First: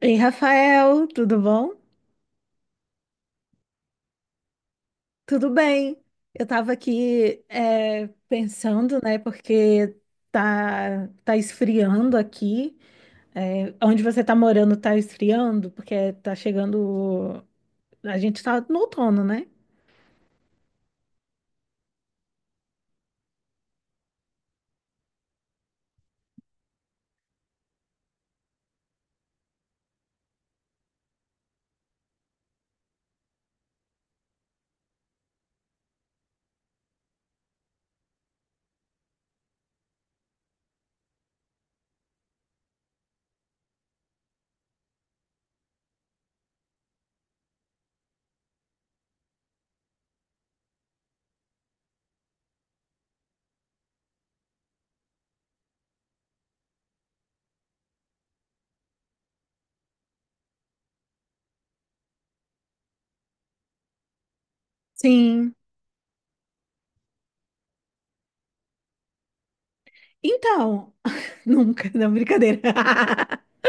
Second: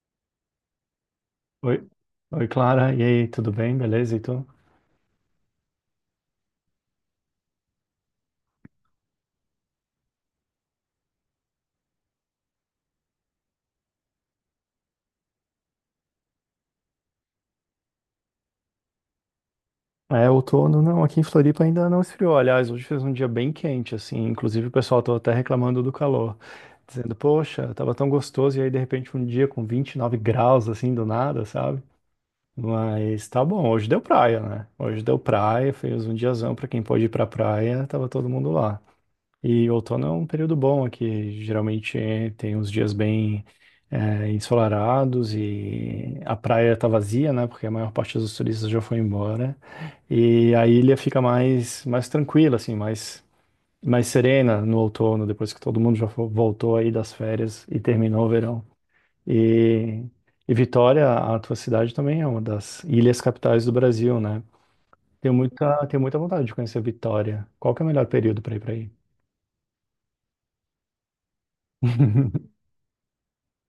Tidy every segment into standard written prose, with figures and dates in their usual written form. Ei, Rafael, tudo bom? Oi, oi Clara, e aí, tudo bem? Beleza, então? Tudo bem. Eu estava aqui pensando, né, porque tá esfriando aqui. É, onde você está morando tá esfriando, porque tá chegando. A gente está no outono, né? É, outono não, aqui em Floripa ainda não esfriou. Aliás, hoje fez um dia bem quente, assim, inclusive o pessoal tava até reclamando do calor, dizendo, poxa, tava tão gostoso, e aí de repente um dia com 29 graus, assim, do nada, sabe? Mas tá bom, hoje deu praia, né? Hoje deu praia, fez um diazão pra quem pôde ir pra praia, tava todo mundo lá. E outono é um período bom aqui. Geralmente tem uns dias bem ensolarados e a praia tá vazia, né? Porque a maior parte dos turistas já foi embora. E a ilha fica mais tranquila, assim, mais serena no outono, depois que todo mundo já voltou aí das férias e terminou o verão. E, e Vitória, a tua cidade também é uma das ilhas capitais do Brasil, né? Tenho Sim. muita, tenho muita vontade de conhecer Vitória. Qual que é o melhor período para ir para aí? Então, nunca, não, brincadeira.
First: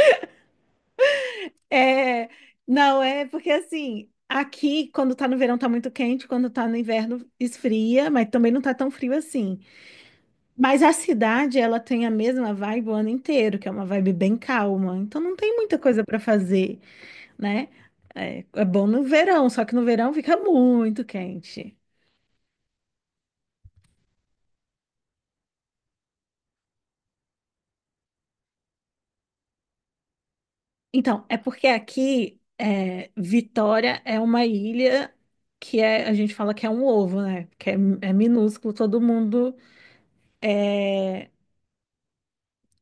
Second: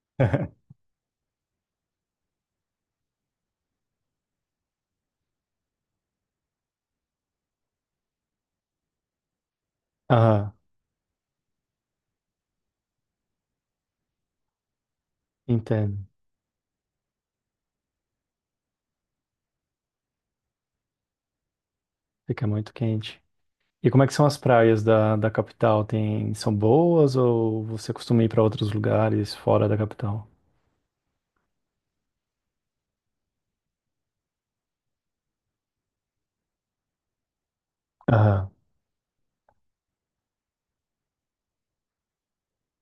É, não, é porque assim, aqui quando tá no verão tá muito quente, quando tá no inverno esfria, mas também não tá tão frio assim. Aham. Mas a cidade, ela tem a mesma vibe o ano inteiro, que é uma vibe bem calma. Então não tem muita coisa Entendo. para fazer, né? É, é bom no verão, só que no verão fica muito quente. Fica muito quente. E como é que são as praias da capital? Tem, são boas ou você costuma ir para outros lugares fora da capital? Então, é porque aqui, Vitória é uma ilha que é, a gente fala que é um ovo, né? Que é, é Aham. minúsculo, todo mundo, é,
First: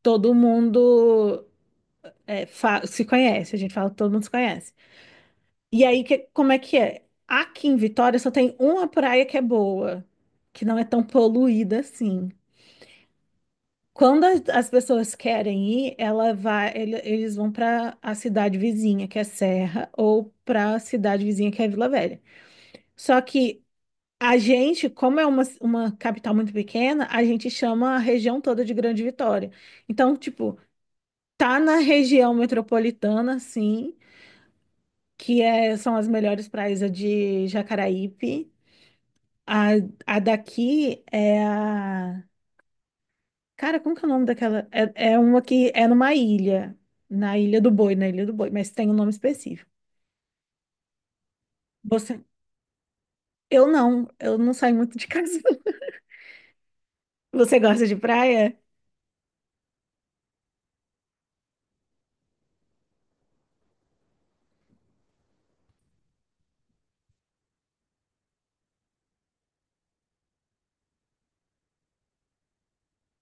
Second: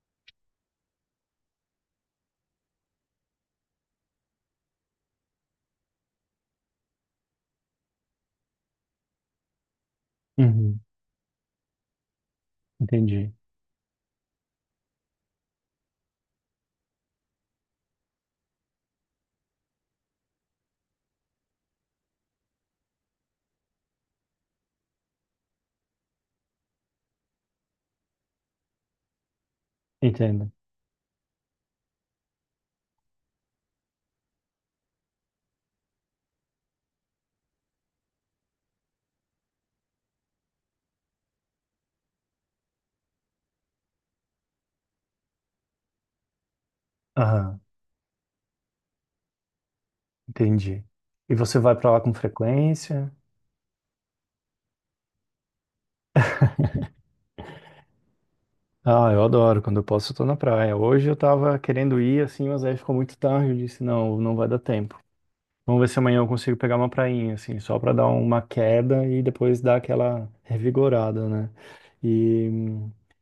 todo mundo se conhece. A gente fala que todo mundo se conhece. E aí, que, como é que é? Aqui em Vitória só tem uma praia que é boa, que não Uhum. é tão poluída assim. Entendi. Quando as pessoas querem ir, ela vai, eles vão para a cidade vizinha, que é Serra, ou para a cidade vizinha, que é Vila Velha. Só que a gente, como é uma capital muito pequena, a gente chama a região toda de Grande Vitória. Então, Entendo. tipo, tá na região metropolitana, sim, que é, são as melhores praias a de Jacaraípe. A, a daqui é a. Cara, como que é o nome daquela? É, é uma que é numa ilha. Na Aham. Ilha do Boi, na Ilha do Boi, mas tem um nome específico. Entendi. E você vai para lá com Você. frequência? Eu não saio muito de casa. Você gosta de praia? Ah, eu adoro. Quando eu posso, eu tô na praia. Hoje eu tava querendo ir assim, mas aí ficou muito tarde. Eu disse, não, não vai dar tempo. Vamos ver se amanhã eu consigo pegar uma prainha, assim, só para dar uma queda e depois dar aquela revigorada, né? E,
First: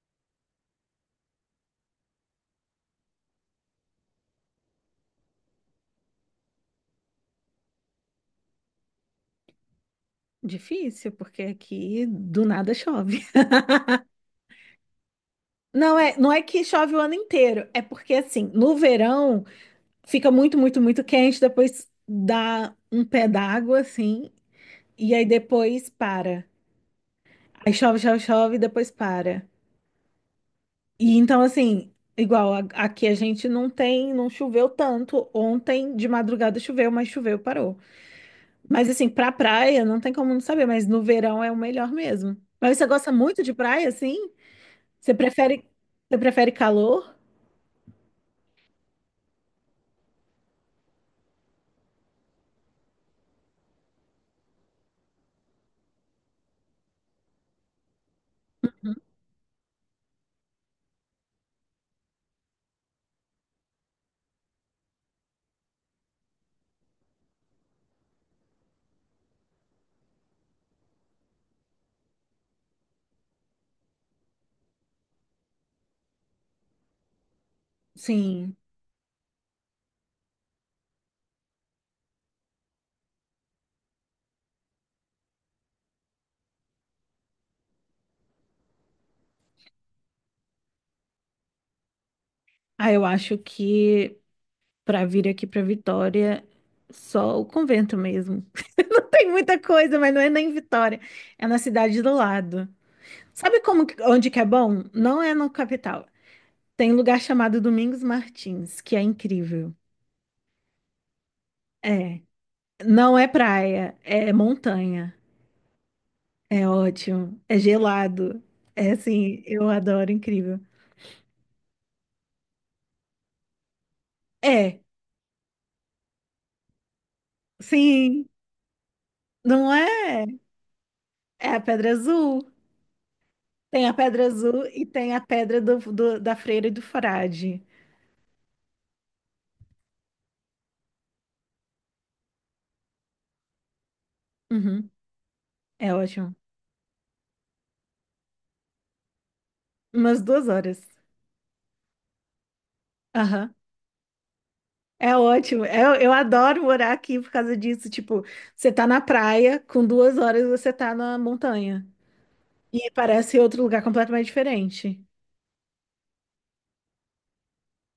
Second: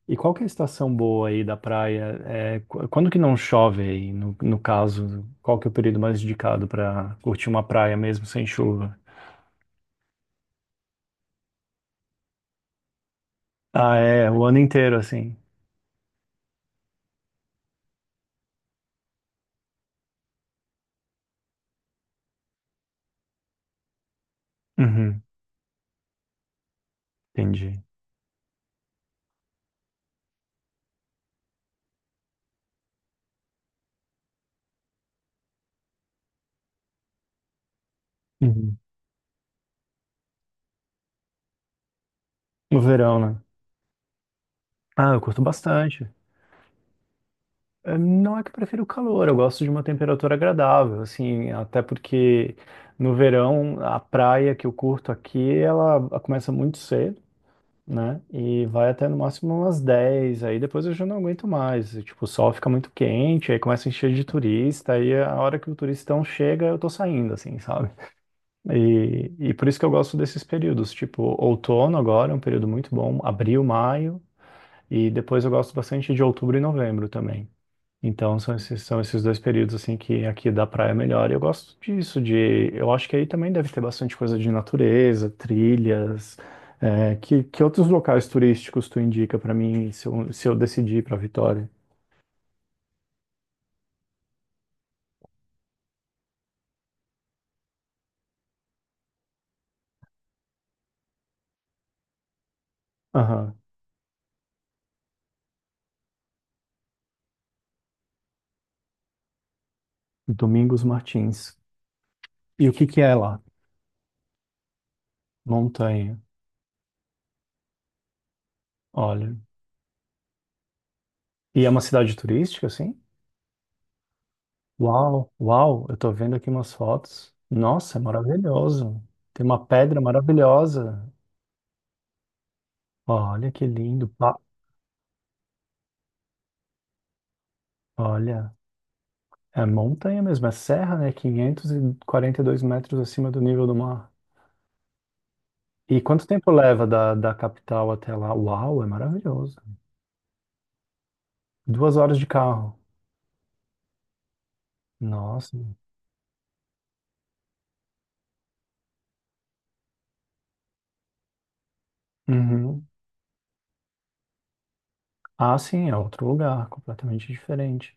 e qual que é a estação boa aí da praia? É, quando que não chove aí, no caso? Qual que é o período mais indicado para curtir uma praia mesmo sem chuva? Difícil, porque aqui do nada chove. Ah, é, o ano inteiro, assim. Não é, não é que chove o ano inteiro, é porque assim, no verão fica muito, muito, muito quente, depois dá um pé d'água assim, e Uhum, aí depois para. Aí entendi. chove, chove, chove, e depois para. E então, assim, aqui a gente não tem, não choveu tanto. Ontem de madrugada choveu, mas choveu, parou. Uhum. Mas assim, pra praia não tem como não saber, mas no verão é o melhor mesmo. Mas No você gosta verão, né? muito de praia, assim? Ah, Você eu curto prefere, bastante. você prefere calor? Não é que eu prefiro o calor, eu gosto de uma temperatura agradável, assim, até porque no verão a praia que eu curto aqui, ela começa muito cedo, né? E vai até no máximo umas 10, aí depois eu já não aguento mais. E, tipo, o sol fica muito quente, aí começa a encher de turista, aí a hora que o turistão chega, eu tô saindo, assim, sabe? E por isso que eu gosto desses períodos, tipo, outono agora é um período muito bom, abril, maio, e depois eu gosto bastante de outubro e novembro também. Então são Sim. esses, são esses dois períodos assim que aqui da praia é melhor. E eu gosto disso, de eu acho que aí também deve ter bastante coisa de natureza, trilhas. É, que outros locais turísticos tu indica pra mim se eu decidir para Vitória? Ah, eu acho que pra vir aqui pra Vitória, só o convento mesmo. Não tem muita coisa, mas não é nem Vitória. É na cidade do lado. Aham. Sabe como, onde que é bom? Não é no capital. Tem um lugar chamado Domingos Martins, que é incrível. Domingos Martins. É. E o que que é Não é lá? praia, é montanha. Montanha. É ótimo. É gelado. É Olha. assim, eu adoro, incrível. E é uma cidade turística, assim? É, Uau, uau, eu tô vendo aqui umas fotos. Nossa, é sim, maravilhoso. Tem uma não pedra é? maravilhosa. É a Pedra Azul. Olha que Tem a lindo. Pedra Pa- Azul e tem a Pedra da Freira e do Frade. Olha. É montanha mesmo, é serra, né? Quinhentos e quarenta e dois metros acima do nível do mar. Uhum, é E quanto ótimo. tempo leva da capital até lá? Uau, é maravilhoso. Umas duas horas. 2 horas de carro. Aham. É Nossa. ótimo. Eu adoro morar aqui por causa disso. Tipo, você tá na praia, com duas horas você tá na montanha. Uhum. E parece outro lugar completamente diferente. Ah, sim, é outro lugar, completamente diferente.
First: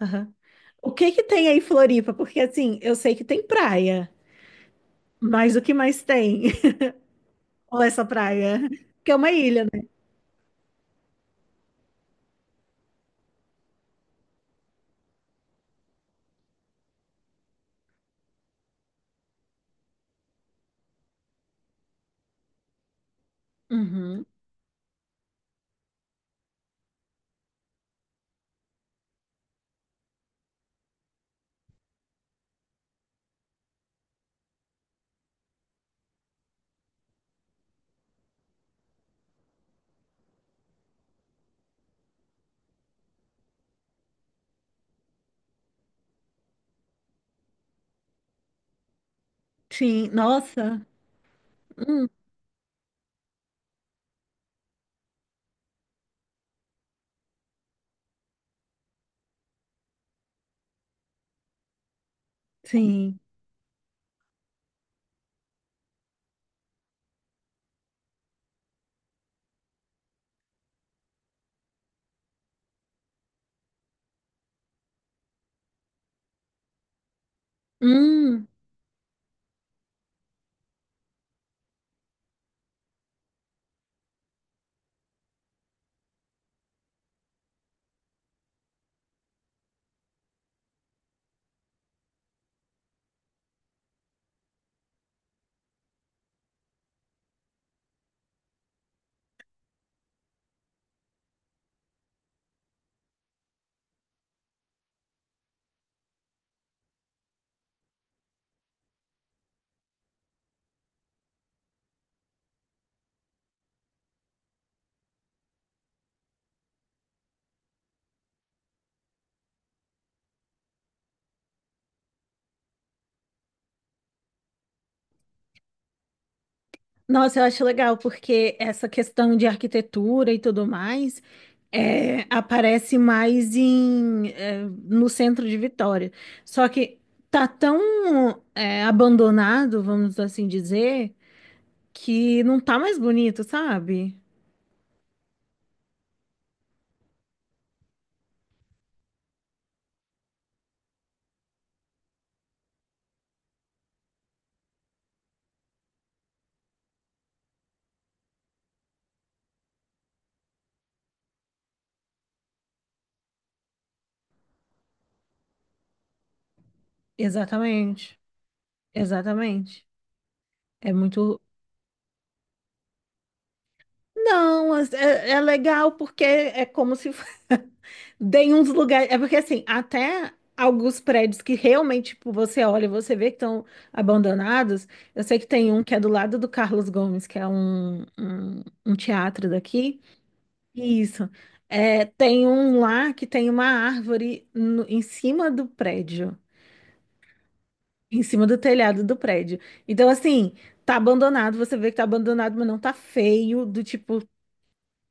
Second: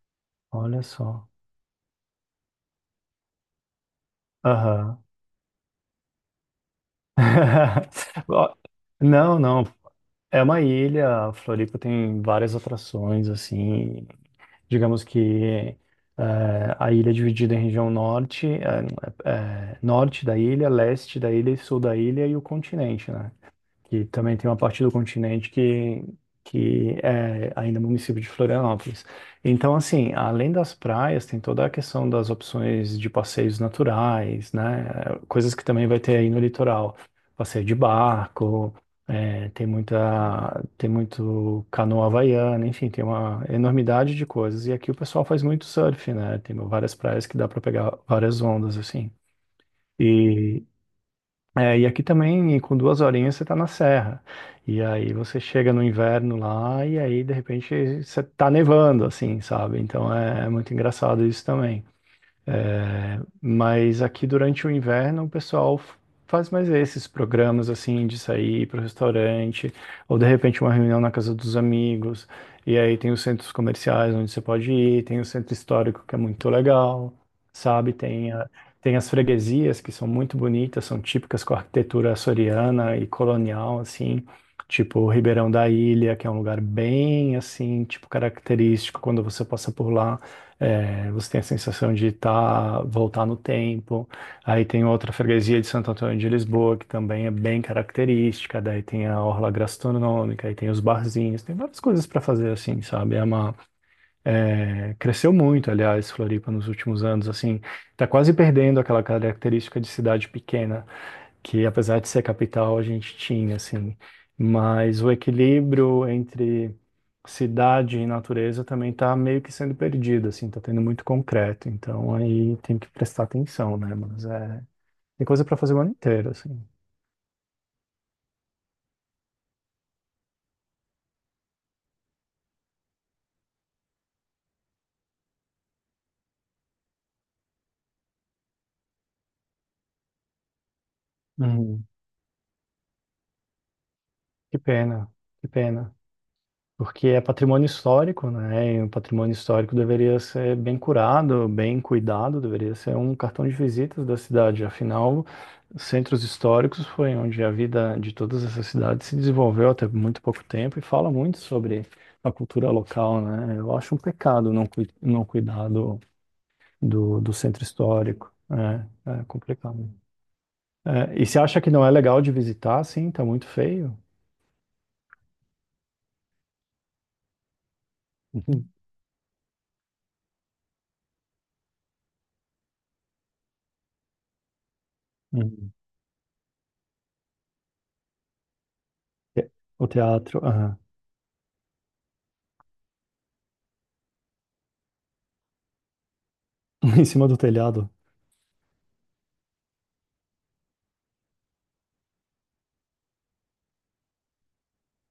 Aham. Olha O que que só. tem aí em Floripa? Porque assim, eu sei que tem praia, Aham. mas o que mais tem? Ou essa Ó, praia? Que é uma não, não. ilha, né? É uma ilha, Floripa tem várias atrações, assim. Digamos que a ilha é dividida em região norte, norte da ilha, leste da ilha e sul da ilha e o continente, né? Que Uhum. também tem uma parte do continente que é ainda município de Florianópolis. Então, assim, além das praias, tem toda a questão das opções de passeios naturais, né? Coisas que também vai ter aí no litoral. Passeio de barco, é, tem muita, tem muito canoa havaiana, enfim, tem uma enormidade de coisas. E aqui o pessoal faz muito surf, né? Tem várias praias que dá para pegar várias ondas, assim. Sim, E, nossa. e aqui Hum, também, com duas horinhas, você tá na serra. E aí você chega no inverno lá, e aí, de repente, você tá nevando, assim, sabe? Então é muito engraçado isso também. sim. Mas aqui durante o inverno o pessoal faz mais esses programas assim de sair para o restaurante, ou de repente uma reunião na casa dos amigos. E aí tem os centros comerciais onde você pode ir, tem o centro histórico que é muito legal, sabe? Tem, Hum. a- tem as freguesias que são muito bonitas, são típicas com a arquitetura açoriana e colonial, assim. Tipo o Ribeirão da Ilha, que é um lugar bem assim, tipo característico quando você passa por lá. É, você tem a sensação de tá, voltar no tempo. Aí tem outra freguesia de Santo Antônio de Lisboa, que também é bem característica. Daí tem a orla gastronômica, aí tem os barzinhos, tem várias coisas para fazer assim, sabe? Cresceu muito, aliás, Floripa nos últimos anos, assim, tá quase perdendo aquela característica de cidade pequena que apesar de ser capital, a gente tinha, assim. Mas o equilíbrio entre cidade e natureza também está meio que sendo perdido, assim, tá tendo muito concreto. Então aí tem que prestar atenção, né? Mas é, tem coisa para fazer o ano inteiro, assim. Nossa, eu acho legal, porque essa questão de arquitetura e tudo mais aparece mais em, é, no centro de Vitória. Só que tá tão é, abandonado, vamos assim dizer. Uhum. Que não tá mais bonito, sabe? Que pena, que pena. Porque é patrimônio histórico, né? E o patrimônio histórico deveria ser bem curado, bem cuidado, deveria ser um cartão de visitas da cidade. Afinal, centros históricos foi onde a vida de todas essas cidades se desenvolveu até muito pouco tempo e fala muito sobre a cultura local, né? Eu acho um pecado não, não cuidar do centro Exatamente, histórico. É exatamente. complicado. É É, e você muito. acha que não é legal de visitar? Sim, tá muito feio. Não, é, é legal porque é como se tem uns Uhum. lugares. É porque assim, até alguns prédios que realmente tipo, você olha e você vê que estão abandonados. Eu sei que tem Uhum. um que é do lado do Carlos Gomes, que é um teatro O daqui. teatro. Isso. É, tem um lá que tem uma árvore em cima do prédio. Em cima do telhado. Em cima do telhado do prédio. Então, assim, tá abandonado, você vê que tá abandonado, mas não tá feio, do tipo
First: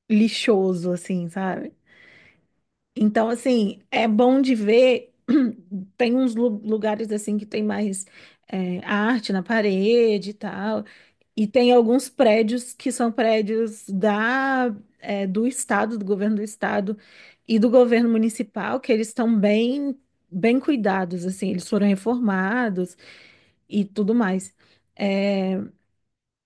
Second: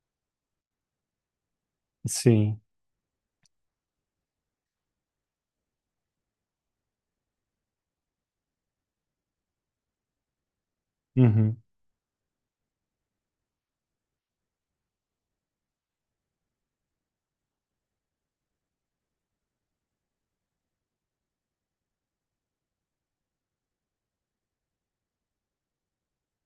lixoso, assim, sabe? Sim. Então, assim, é bom de ver. Tem uns lugares, assim, que tem mais é, arte na parede e tal. E Uhum. tem alguns prédios que são prédios da, é, do estado, do governo do estado e do governo municipal, que eles estão bem, bem cuidados, assim, eles foram reformados e tudo mais. É,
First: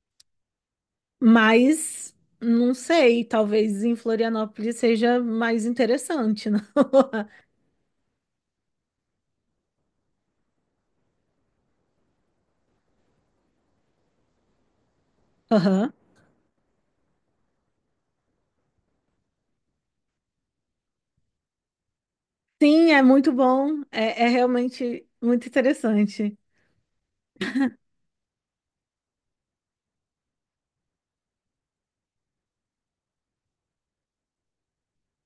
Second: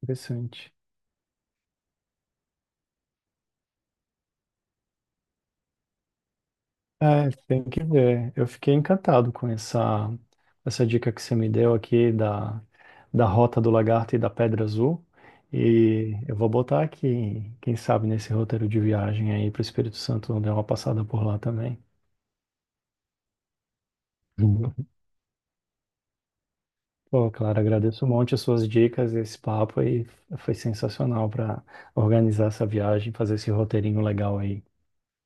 Interessante. mas não sei, talvez em Florianópolis seja mais interessante, não? É, tem que ver. Eu fiquei encantado com essa dica que você me deu aqui da Rota do Lagarto e da Pedra Azul. Aham. E eu vou botar aqui, quem sabe, nesse roteiro de viagem aí para o Espírito Santo, dar uma passada por lá também. Sim, é muito bom. É, é Uhum. realmente muito interessante. Pô, Clara, agradeço um monte as suas dicas, esse papo aí foi sensacional para organizar essa viagem, fazer esse roteirinho legal aí.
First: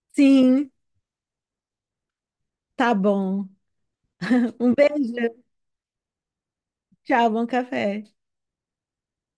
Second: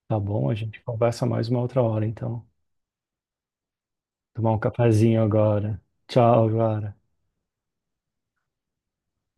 Tá bom? A Sim, gente conversa mais uma outra hora, então. tá bom. Tomar um Um cafezinho beijo. agora. Tchau, agora. Tchau, bom café.